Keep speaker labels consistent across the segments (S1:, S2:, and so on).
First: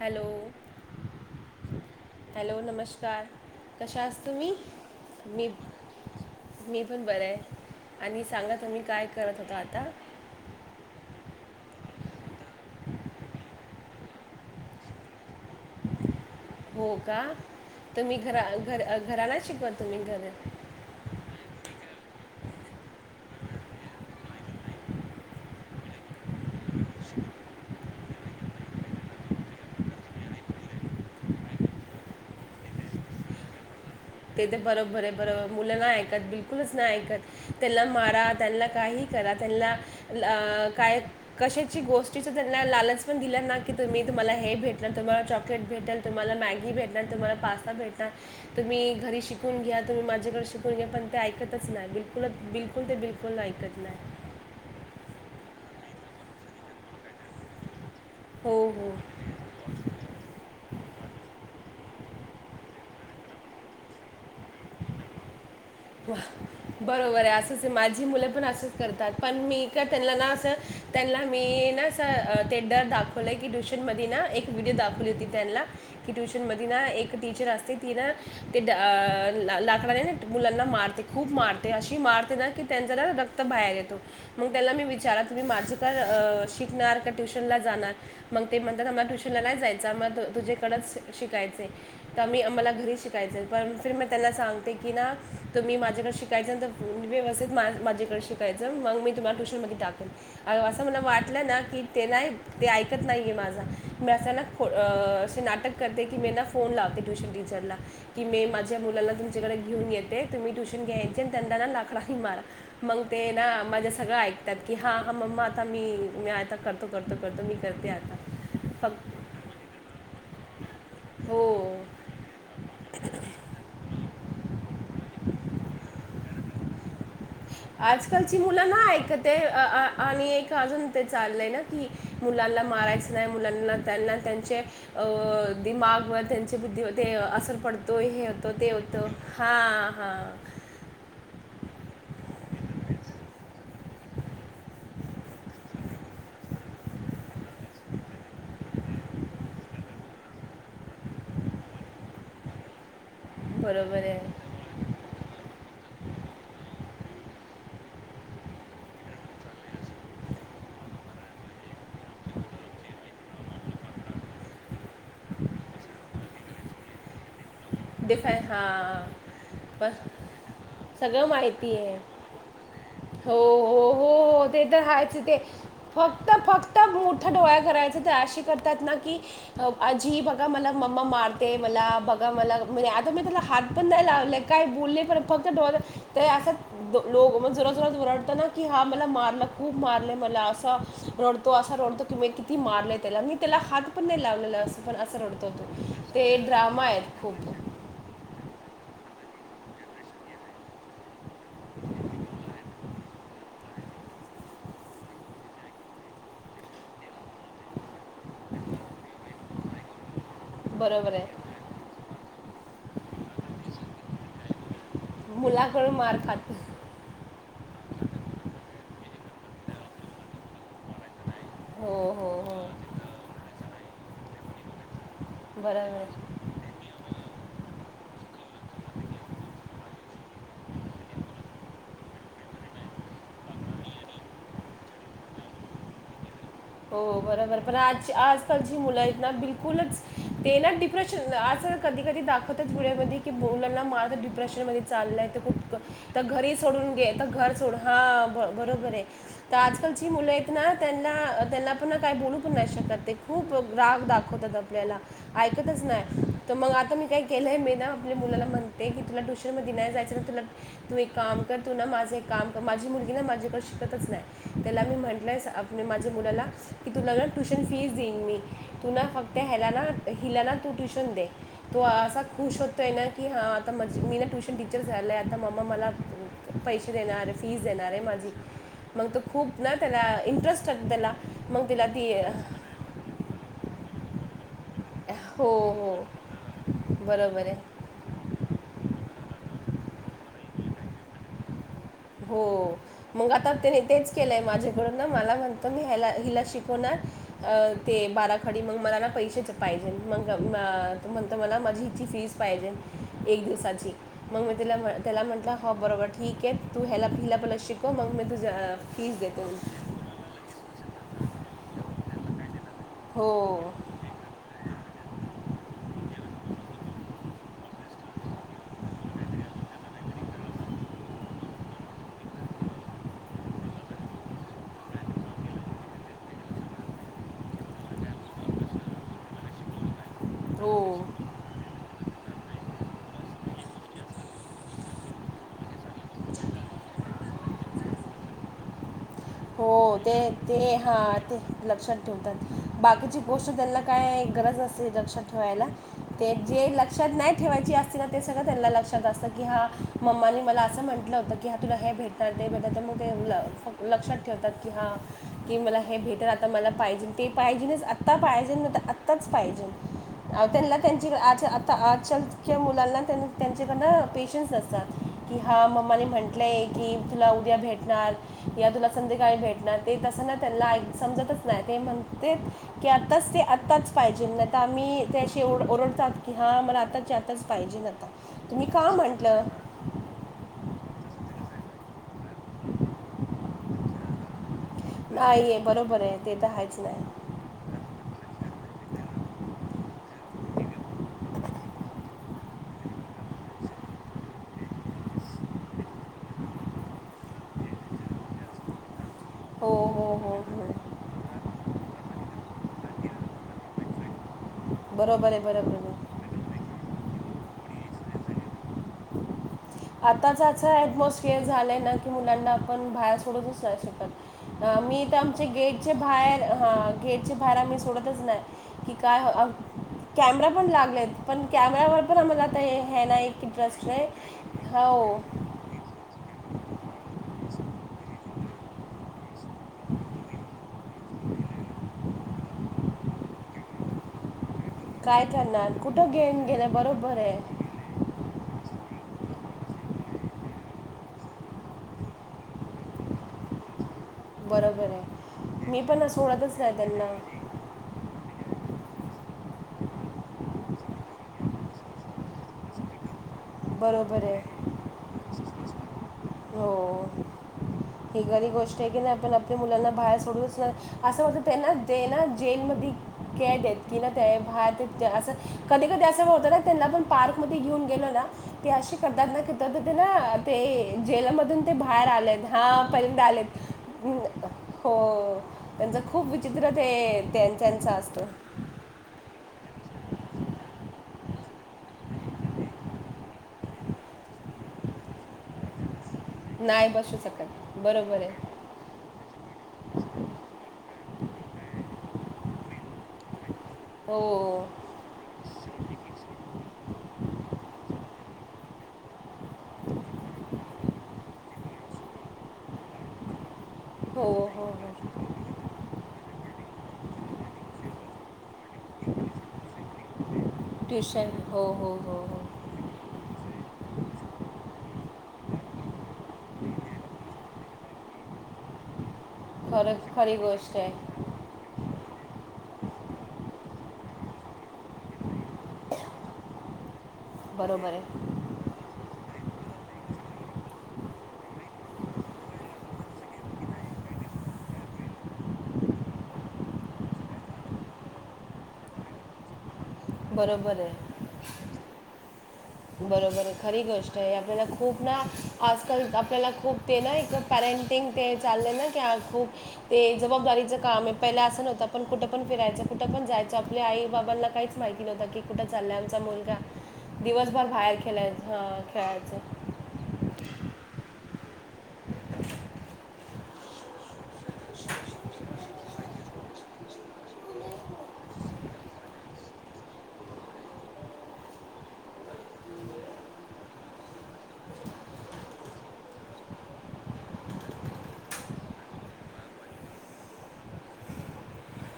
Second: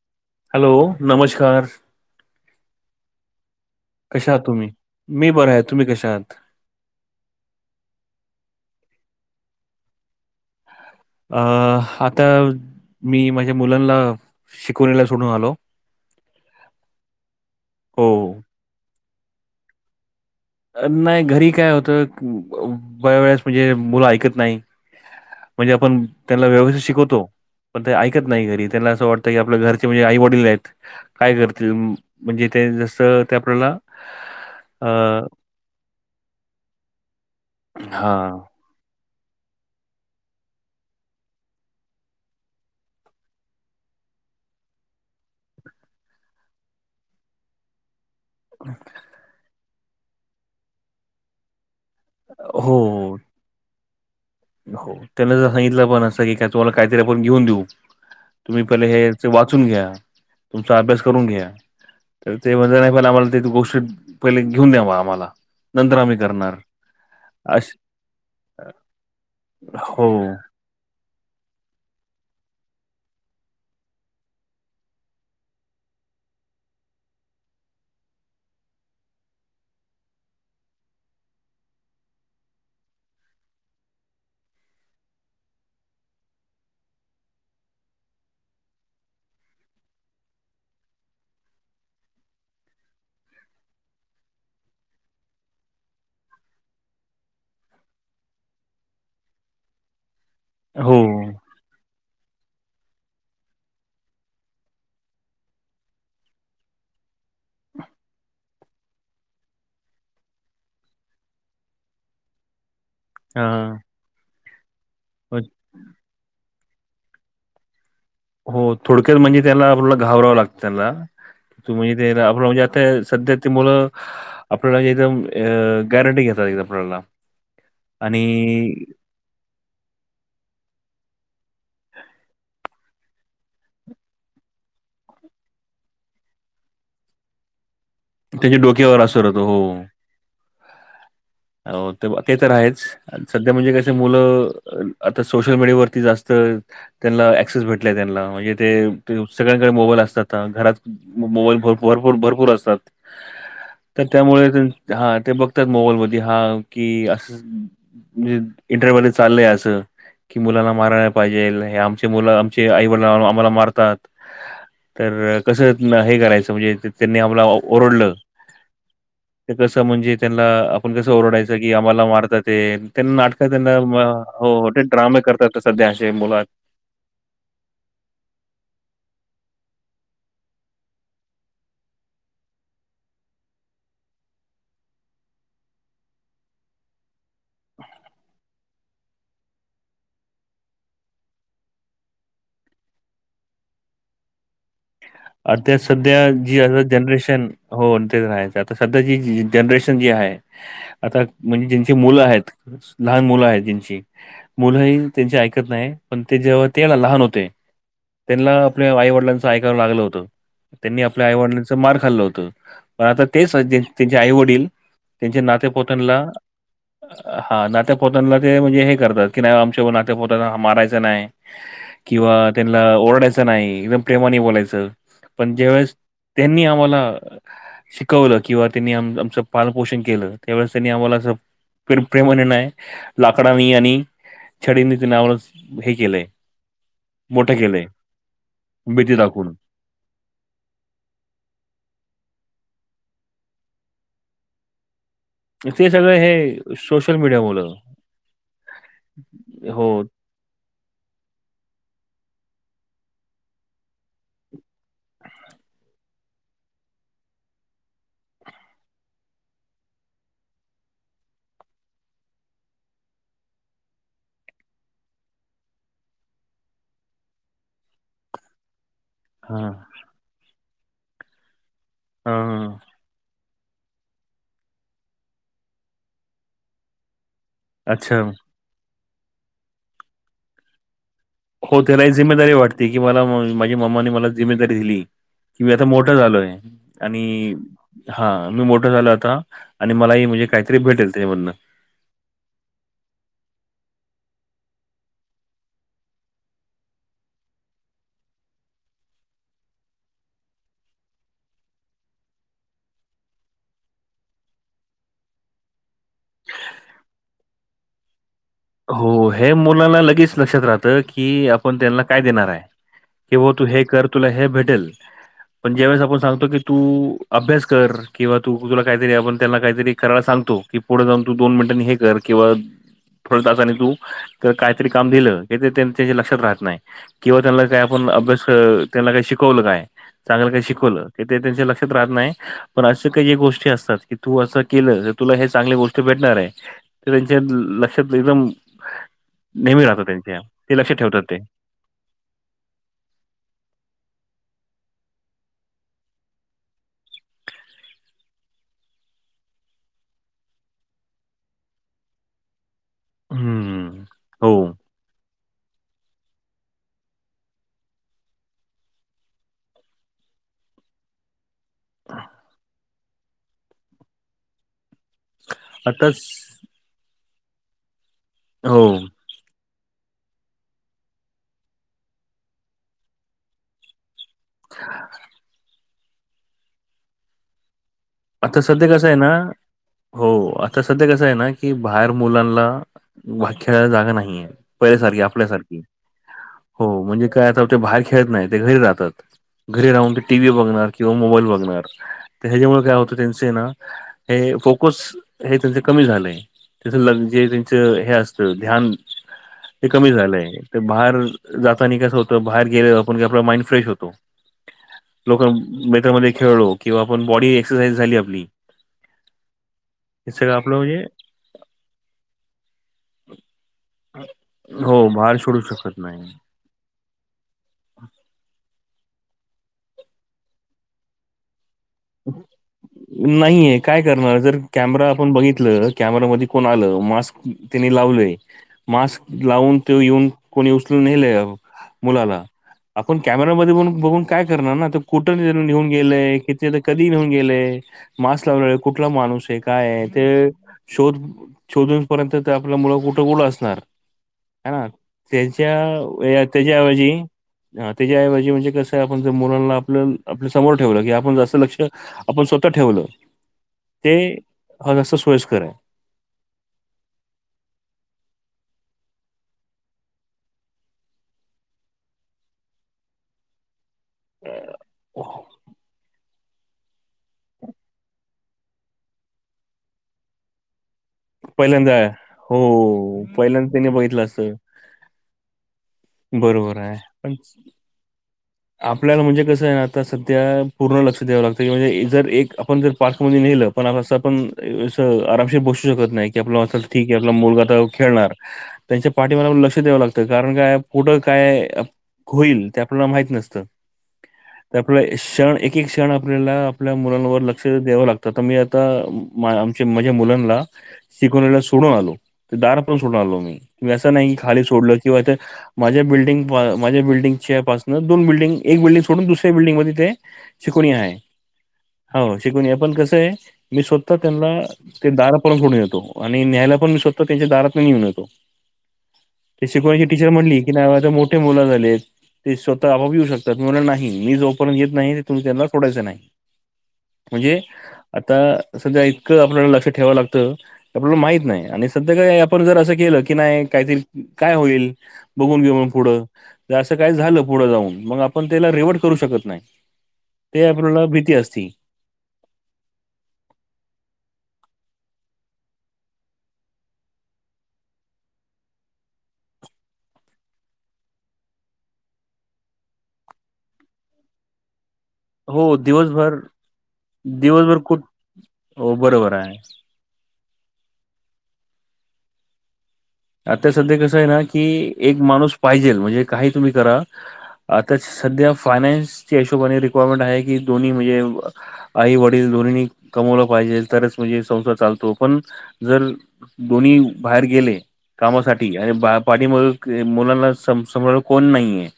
S1: Hello.
S2: Hello, नमस्कार.
S1: Hello नमस्कार, कशेआस
S2: कशा आहात
S1: तुम्ही?
S2: मी बरं आहे तुम्ही कशा आहात
S1: मी पण बरय आणि सांगा तुम्ही काय करत होता आता?
S2: अं आता मी माझ्या मुलांना शिकवणीला सोडून आलो.
S1: हो का?
S2: हो
S1: तुम्ही घरा घरा घरा नाय शिकवत तुम्ही घर
S2: नाही घरी काय होतं बऱ्यावेेळेस म्हणजे मुलं ऐकत नाय. म्हणजे आपण त्यांना व्यवस्थित शिकवतो. पण ते ऐकत नाही घरी त्यांना असं वाटतं की आपल्या घरचे म्हणजे आई वडील आहेत. काय करतील म तिथं जसं ते आपल्याला
S1: तेत
S2: अ,
S1: बरोबरय बरो मुलं नाही ऐकत बिलकुलच नाही ऐकत त्यांना मारा
S2: हां
S1: त्यांना काही करा त्यांन्ला अं काय कशाची गोष्टीचं त्यांना लालच पण दिलं ना की तुम्ही तुम्हाला हे भेटल तुम्हाला चॉकलेट भेटेल तुम्हाला मॅगी भेटन, तुम्हाला पास्ता भेटन तुम्ही घरी शिकून घ्या तुम्ही माझ्याकडं शिकून घ्या पण ते ऐकतच नाही बिलकुल बिलकुल ते
S2: हो
S1: बिलकुल नाय ऐकत नाय.
S2: हो. त्यांना जर सांगितलं पण अस की तुम्हाला काहीतरी आपण घेऊन देऊ
S1: हो
S2: तुम्ही पहिले
S1: हो
S2: हे वाचून घ्या तुमचा अभ्यास करून घ्या. तर ते म्हणल नाय पहिल आम्हाला ते गोशीत पहिल घेऊन द्या म आम्हाला. नंतर आम्ही करणार.
S1: बरोबर आय असंच
S2: अश
S1: माझी मुलं पण असंच करतात. पण मी का
S2: हो
S1: त्यांनला ना असं त्यांना मी ना अस ते डर दाखवलं की ट्युशनमध्ये ना व्हिडिओ दाखवली होती त्यांनला. कि ट्यूशन मधी ना एक टीचर असती ती ना ते अ लाकड ना मुलाना मारते खूप मारते अशी मारते ना की त्यांचा ना रक्त बाहेर येतो. मग त्याला मी विचारा तुम्ही माझं का शिकणार का ट्युशनला जाणार? मग ते म्हणतात आमला ट्युशनला नाय जायचं आम्हाला तुझेकडच शिकायचय. तर मी आम्हाला घरी शिकायच पण फिर मी त्यांना सांगते की ना तुम्ही माझ्याकड शिकायचं तर व्यवस्थित माझेकडे शिकायचं मग मी तुम्हाला ट्यूशनमध्ये टाकेल. असं
S2: हो
S1: मला वाटलं ना की ते नाय ते ऐकत नाहीये माझा मी आस ना खो अस नाटक करते की मी ना फोन लावते ट्यूशन टीचरला की मी माझ्या मुलाला तुमच्याकडे घेऊन ये ते तुम्ही ट्युशन घ्यायचे त्यांना ना लाकडाने मारा. मग ते ना
S2: हा.
S1: माझं सगळं ऐ कत्यात की हा मम्मा आता मी आता करतो करतो करतो मी करते आता.
S2: हो थोडक्यात
S1: फक्त
S2: म्हणजे त्याला आपला घाबरावं लागतं त्याला
S1: हो
S2: तुम्ही त्याला आपला म्हणजे ते सध्या ते मुलं आपल्याला एकदम अ गॅरंटी घेतात एकदम आपल्याला.
S1: आजकालची मुलं
S2: आणि
S1: ना ऐकत ते आणि एक अजून ते चाललंय ना की मुलांना मारायचं नाय मुलांना त्यांना त्यांचे दिमागवर त्यांचे बुद्धीवर ते असर पड तोय हे होतो
S2: त्याच्या
S1: ते होत
S2: डोक्यावर असर होतो
S1: हा
S2: हो.
S1: हा.
S2: हो तेब, ते तर आहेच. सध्या म्हणजे कस मुलं आता सोशल मीडियावरती जास्त त्यांना ऍक्सेस भेटलय त्यांना म्हणजे ते सगळ्यांकडे मोबाईल असतात. घरात मोबाईल भर भरपूर भरपूर असतात.
S1: बरोबर
S2: तर
S1: आहे
S2: त्यामुळे तर हा ते बघतात मोबाईल मधी हा कि असं म्हणजे इंटरव्हल चालय असं. कि मुलाला मारायला पाहिजेल आमचे मुलं आमचे आई वडला आम्हाला मारतात. तर कसं हे करायचं म्हणजे त्यांनी आम्हाला ओरडलं
S1: डिफाय हां
S2: ते कस
S1: पण
S2: म्हणजे त्यांना कसं
S1: सगळं
S2: ओरडायचं की
S1: माहिती आहे
S2: आम्हाला मारतायत ए त्यांना
S1: हो
S2: नाटक त्यांना
S1: हो हो
S2: हो ते
S1: तर आहेच
S2: ड्रामे
S1: ते
S2: करतात. सध्या अशे
S1: फक्त
S2: मुलं
S1: फक्त मोठ डोळ करायच ते अशी करतात ना की आजी बघा मलाग मम्मा मारते मला बघा मला म्हणजे आता मी त्याला हात पण नाय लावले काय बोलले पण फक्त डोळ तर असं दो लो मग जोरात जोरात रडतं ना की हा मला मारला खूप मारलं मला असा रडतो असा रडतो कि मी किती मारलंय त्याला मी त्याला हात पण नाय लावलेला अस. पण असं रडतो तो
S2: आता सध्या
S1: ते
S2: जी आता
S1: ड्रामा आयत
S2: जनरेशन
S1: खूप.
S2: हो ते तर हायचं आता सध्या जी जनरेशन जी हाय आता म्हणजे ज्यांची मुलं हायत लहान मुलं हायत ज्यांची मुलंही त्यांचे ऐकत नाय, पण ते जेव्हा ते लहान होते त्यांना आपल्या आईवडिलांचं ऐकावं लागलं होतं. त्यांनी
S1: बरोबर
S2: आपल्या आई
S1: आहे
S2: वडिलांच मार खाल्लं होतं. पण आता तेच त्यांचे आई वडील त्यांच्या नात्या
S1: मुलाकडून मार
S2: पोत्यांला
S1: खात
S2: हा नात्यापोत्यांना ते म्हणजे हे करतात की नाय आमच्या नात्यापोत्यांना मारायचं नाय.
S1: हो हो
S2: किंवा
S1: हो
S2: त्यांना ओरडायचं नाय एकदम प्रेमाने बोलायचं. पण
S1: बरोबर
S2: ज्यावेेळेस
S1: आहे
S2: त्यांनी आम्हाला शिकवलं. किंवा त्यांनी आमचं पाल पोषण केलं. त्यावेळेस त्यांनी आम्हाला अस कड प्रेमाने नाय. लाकडानी यानी. छडीनी ते नावळ च हे केलंय.
S1: हो
S2: मोठं
S1: बरोबर. पण
S2: केलंय,
S1: आजची आजकालची
S2: भीती
S1: मुलंयेत ना
S2: दाखवून.
S1: बिलकुलच ते ना डिप्रेशन आस कधी कधी दाखवतच पुढ्यामध्ये की मुलांना मारल डिप्रेशन मधी चाललंय
S2: ते सगळं
S1: खूप घरी
S2: हे
S1: सोडून घे
S2: सोशल
S1: घर
S2: मीडियामुळं.
S1: सोडून हा बरोबरे. [unintelligible] तर
S2: हो.
S1: आजकालची मुलंयेत ना. त्यांना त्यांना पण काही बोलू पण नाही शकते. ते खूप राग दाखवतात आपल्याला. ऐकतच नाय. तर मग आता मी काय केलंय मी ना आपल्या मुलाला म्हणते की तुला टू मध्ये नाही जायचं ना तुला तू एक काम कर. तू ना माझं एक काम माझी मुलगी ना माझ्याकडे शिकतच नाही. त्याला मी म्हंटलंय माझ्या मुलाला की तुला ना ट्युशन फीज देईन मी. तुला फक्त ह्याला
S2: हां,
S1: ना हिलालाना तू ट्युशन दे. तो असा
S2: हां,
S1: खुश
S2: हां.
S1: होतोय ना की हा, आता मज मी ना ट्युशन टीचर झालंय. आता मम्मा मला पैसे देणार. फीज देणारे
S2: अच्छा.
S1: माझी. मग त खूप ना त्याला इंटरेस्टेस त्याला. मग
S2: हो
S1: तिला
S2: त्याला
S1: ती
S2: जिमेदारी वाटते. की मला माझ्या माम्मानी मला जिम्मेदारी दिली.
S1: हो
S2: कि मी आता
S1: हो
S2: मोठा झालोय.
S1: बरोबर
S2: आणि
S1: आहे
S2: हा मी मोठं झालोय आता. आणि मलाही म्हणजे काहीतरी भेटेल त्याच्यामधनं.
S1: हो. मग आता त्याने तेच केलंय. माझ्याकडून ना मला म्हणतो मी ह्या हिला शिकवणार. अ ते बाराखडी मग मला ना पैसेच पाहिजे. मग म्हणत मला माझी इची फिज पाहिजे एक दिवसाची. मग मी त्याला म्हटलं हो बरोबर ठीके. तू ह्याला हिलापहला शिकव मग मी तुझ्या अ
S2: हो हे मुलाना लगेच लक्षात राहतं की, आपण त्यांना काय देणार आहे. कि
S1: हो
S2: बा तू हे कर. तुला हे भेटेल. पण ज्यावेेळेस आपण सांगतो की तू अभ्यास कर. किंवा तू तुला काहीतरी आपण त्यांना काहीतरी करायला सांगतो. कि पुढ जाऊन तू दोन मिनीटांनी हे कर. किंवा थोड तासाने तू काहीतरी काम दिलं. त्यांच्या लक्षात राहत नाही. किंवा त्यांना काय आपण अभ्यास त्यांना काय शिकवलं काय. चांगलं काय
S1: हो
S2: शिकवलं. ते ते त्यांचे लक्षात राहत नाही. पण असे काही गोष्टी असतात. की तू असं केलं तर, तुला हे चांगली गोष्टी भेटणारे. त्यांच्या लक्षात एकदम
S1: हो
S2: नेहमी राहतं
S1: ते
S2: त्यांच्या
S1: ते हा
S2: लक्षात ठेवतात
S1: ते लक्षात ठेवतात. बाकीची गोष्ट त्यांना काय गरज असली लक्षात ठेवायला. ते जे लक्षात नाही ठेवायची असते ना ते सगळं त्यांना लक्षात असतं. की हा मम्मानी मला असं म्हंटलं होतं. की हा तुला हे भेटणार. ते भेटानार. तर मग ते ल फ
S2: हम्म
S1: लक्षात ठेवतात.
S2: हो
S1: की हा की मला हे भेटल. आता मला पाहिजे. ते पाहिजे. आत्ता पाहिजे. तर आत्ताच पाहिजे. अव त्यांना त्यांची आच आ त आजकालच्या मुलांना त्यांचेकडना पेशन्स नसतात. कि हा मम्मानी
S2: आताच
S1: म्हंटलंय की तुला उद्या भेटणार. या
S2: हो
S1: तुला भेटणार ते. तस नाय त्यांना समजतच नाही. ते म्हणते की आताच ते आताच पाहिजे. नाही त अम्ही ते अशी ओओरडत की हां मला आताची आत्ताच पाहिजे. नेहत
S2: आता सध्या कसंय ना? हो आता सध्या कसंय ना. की बाहेर मुलांना वा खेळायला जागा नाहीये. पहिल्यासारखी
S1: नाही आहे
S2: आपल्यासारखी
S1: बरोबर आहे ते तर आहेच
S2: हो
S1: नाही
S2: म्हणजे काय आता ते बाहेर खेळत नाही ते घरी राहतात. घरी राहून ते टी व्ही बघणार किंवा मोबाईल बघणार तर ह्याच्यामुळे काय होतं त्यांचय ना हे फोकस हे त्यांचे कमी झालंय. त्याच लक्झरी च हे असत ध्यान
S1: हो
S2: ते कमी
S1: हो हो
S2: झालंय
S1: हो
S2: ते बाहेर जातानी कसं होतं बाहेर गेलेलं आपण की आपला माइंड फ्रेश होतो.
S1: बरोबर आहे
S2: लोक,
S1: बरोबर आहे
S2: मित्रामध्ये खेळलो किंवा आपण बॉडी एक्सरसाइज झाली आपली हे
S1: आताच
S2: सगळं
S1: असं
S2: आपलं म्हणजे
S1: ऍटमॉसफियर झालंय ना की मुलांना आपण बाहेर सोडूतच नाही शकत. अ मी
S2: हो,
S1: तर
S2: बाहेर
S1: आमचे
S2: सोडू
S1: गेटचे
S2: शकत नाही.
S1: बाहेर हा गेटचे बाहेर आम्ही सोडतच नाय. कि काय कॅमेरा पण लागलेत पण कॅमेरावर पण आम्हाला हे नाय की
S2: नाहीये काय
S1: [unintelligible]
S2: करणार जर कॅमेरा
S1: हो
S2: आपण बघितलं, कॅमेरा मध्ये कोण आल, मास्क त्याने लावलय मास्क लावून त्योव येऊन कोणी उचलुन नेलय मुलाला आपण कॅमेरामध्ये बघून काय करणार ना
S1: काय
S2: कुठं
S1: करणार
S2: लेऊन
S1: कुठं
S2: गेलय
S1: गेम गेले
S2: कि कधी
S1: बरोबर
S2: निहून गेलेय
S1: आहे
S2: मास्क लावलेला कुठला माणूसय काय आहे ते शोध शोधून पर्यंत ते आपलं मुल कुठं गुल असणार. हाय ना
S1: बरोबर आहे
S2: त्याच्या
S1: मी पण सोडतच
S2: त्याच्या
S1: नाही
S2: ऐवजी
S1: त्यांना
S2: ह त्याच्याऐवजी म्हणजे कसं आपण जर मुलांना आपलं आपल्या समोर ठेवलं की आपण जास्त लक्ष आपण स्वतः ठेवलं. ते
S1: बरोबरय
S2: हा जास्त सोयस्कर आहे
S1: हो. ही खरी गोष्ट आहे की नाही आपण आपल्या मुलांना बाहेर सोडूचणाय असं वाटतं त्यांना ते ना जेलमधी कैदयत कि ना ते बाहेर तिथ असं
S2: अं,
S1: कधी कधी अस त्यांना पण पार्क मध्ये घेऊन गेलो ना ते असे करतात ना [unintelligible] ते जेलमधून ते
S2: पहिल्यांदा
S1: बाहेर आलेत.
S2: हो
S1: हा परिंद आलेत
S2: पहिल्यांदा त्याने
S1: अं
S2: बघितलं असतं
S1: हो. त्यांचं खूप विचित्र
S2: बरोबर
S1: ते
S2: आहे पण
S1: त्यांच त्यांच असतं.
S2: आपल्याला म्हणजे कसं आहे ना आता सध्या पूर्ण लक्ष द्यावं लागतं की म्हणजे जर एक आपण जर पार्कमध्ये नेलं पण असं आपण अस आरामशीर बसू शकत नाही की आपलं अस
S1: नाही
S2: ठीकय
S1: बसू
S2: आपला मुलगा
S1: शकत
S2: आता
S1: बरोबर
S2: खेळणार
S1: आहे
S2: त्यांच्या पाठीमाला लक्ष द्यावं लागत कारण काय पुटं काय होईल ते आपल्याला नसत. त.
S1: हो.
S2: ते आपला क्षण एक एक क्षण आपल्याला आपल्या मुलांवर लक्ष द्यावं लागत तर मी आता मा आमच्या माझ्या मुलांना शिकवनीला सोडून आलो दारापर्यंत सोडून आलो मी. म असं
S1: हो
S2: नाही की खाली
S1: हो
S2: सोडल
S1: हो
S2: किंवा ते माझ्या बिल्डिंग पा माझ्या बिल्डिंगच्या पासन दोन बिल्डंग, एक बिल्डिंग सोडून दुसऱ्या बिल्डंग मध्ये ते शिकवणी आहे हो शिकवणी हाय पण कसंय मी स्वत त्यांनला ते दारात पर्यंत सोडून येतो आणि न्यायला पण मी स्वतः त्यांच्या दारातून घेऊन येतो. ते
S1: खरं
S2: शिकवण्याची टीचर
S1: खरी
S2: म्हणली की
S1: गोष्ट आहे
S2: नाही आता मोठे मुल झालेत ते स्वत हा पण येऊ शकतात मी म्हणल नाही मी जोपर्यंत येत नाही तो पर्यंत तुम्ही त्यांना सोडायच नाही. म्हणजे
S1: बरोबर आहे
S2: आता सध्या इतक आपल्याला लक्ष ठेवाव लागत आपल्याला माहित नाही आणि सध्या काही आपण जर असं केलं की नाही कायतरी काय होईल बघून घेऊ मग पुढं, तर असं काय झालं पुढं जाऊन मग आपण त्याला रिवट करू शकत नाही ते
S1: बरोबर
S2: आपल्याला
S1: आहे
S2: भीती असती.
S1: बरोबर आहे खरी गोष्टय आपल्याला खूप ना आजकाल आपल्याला खूप ते ना एक पॅरेंटिंग ते चालल ना की आ खूप ते जबाबदारीचं काम आहे. पहिलं असं नव्हतं आपण कुठं पण फिरायचो. कुठं पण जायचो. आपल्या आई बाबांना काहीच- माहिती नव्हत की
S2: हो
S1: कुठं चाललाय आमचा
S2: दिवसभर
S1: मुलगा? क दिवसभर बाहेर खेलाय हं
S2: हो बरोबर
S1: खेळायचो.
S2: आहे आता सध्या कसं आहे ना? की एक माणूस पाहिजेल म्हणजे काही तुम्ही करा. आता सध्या फायनान्सच्या हिशोबाने रिक्वायरमेंट आहे की, दोन्ही म्हणजे- आई वडील दोन्हीनी कमवलं पाहिजे. तरच म्हणजे संसार चालतो पण जर- दोन्ही बाहेर गेले- कामासाठी. आणि बा पाठीमाग मुलांना स सांभाळायला कोण नाहीये-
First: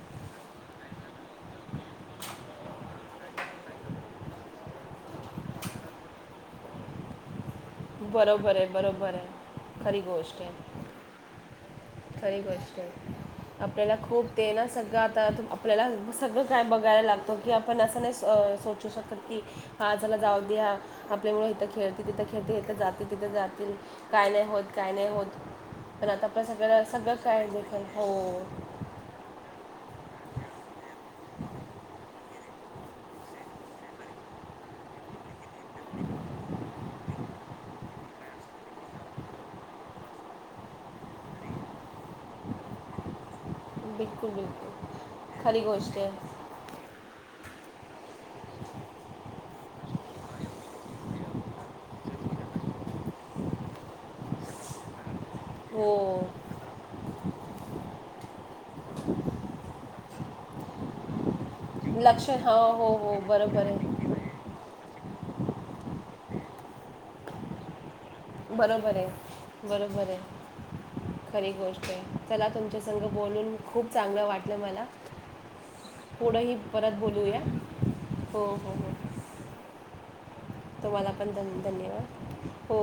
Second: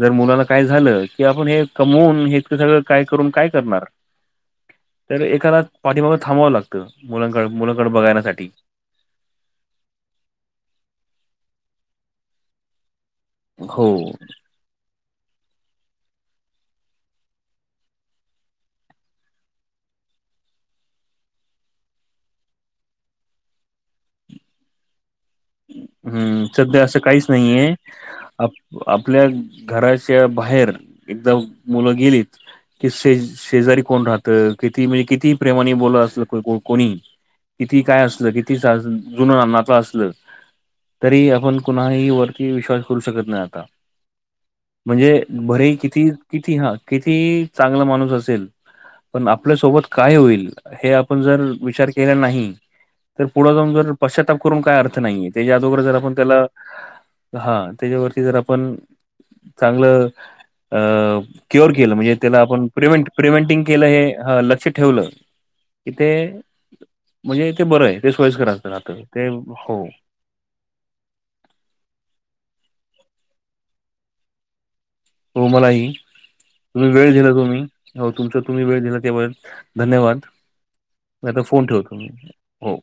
S2: जर मुलाला काय झालं की आपण हे कमवून हे इतकं सगळ काय करून काय करणार? तर एकाला पाठीमाग थांबावं लागतं. मुलांकड मुला-
S1: बरोबर ए. बरोबर ए. खरी गोष्ट ए. खरी गोष्ट ए.
S2: हो.
S1: आपल्याला खूप- ते ना सगळं आता त आपल्याला सगळं काय बघायला लागतं की आपण असं नाही स सोचू शकत की- हा. चला जाऊ द्या आपल मुल इथं खेळतेय तिथं खेळतेय. इथे जातील तिथे जातील. काय नाही होत. काय नाही होत. तर आता
S2: हं.
S1: आपण
S2: सध्या
S1: सगळ
S2: असं
S1: सगळं
S2: काहीच
S1: काळजी
S2: नाहीये.
S1: पण हो.
S2: आप आपल्या घराच्या बाहेर एकदा मुलं गेलीत- कि शे शेजारी कोण राहतं? किती म्हणजे किती- प्रेमानी बोललं असलं कोणी. किती काय असलं किती जुनं नातंअसलं- तरीही आपण कुणाही वरती विश्वास करू शकत नाही आ- -ता.
S1: बिलकुल
S2: म्हणजे
S1: बिलकुल खरी
S2: भरे
S1: गोष्ट
S2: कितीही -
S1: आहे
S2: किती हां. किती चांगला माणूस असेल- पण आपल्यासोबत काय होईल? हे आपण जर विचार केला नाही- तर पुढं जाऊन जर पश्चाताप करून काय अर्थ नाहीये. त्याच्या अदोगर
S1: हो
S2: जर आपण त्याला- हां. त्याच्यावरती जर आपण चांगलं अं- क्यूयर केलं. म्हणजे
S1: लक्ष
S2: त्याला
S1: हो
S2: आपण
S1: हो
S2: प्रिव्हें
S1: हो
S2: प्रिव्हेंटिंग
S1: बरोबर
S2: केलं
S1: आहे
S2: हे लक्ष ठेवलं- इथे म्हणजे ते बरं आहे. ते सोयस्कर असत राहत हो.
S1: बरंय. खरी गोष्टय. चला तुमच्या संग बोलून खूप चांगलं वाटलं मला.
S2: हो मलाही.
S1: पुढंही
S2: तुम्ही
S1: परत
S2: वेळ दिला
S1: बोलूया
S2: तुम्ही. हो तुमचा तुम्ही
S1: हो
S2: वेळ
S1: हो
S2: दिला त्या- धन्यवाद.
S1: तुम्हाला पण
S2: आता
S1: धन
S2: फोन ठेवतो मी.
S1: धन्यवाद
S2: हो.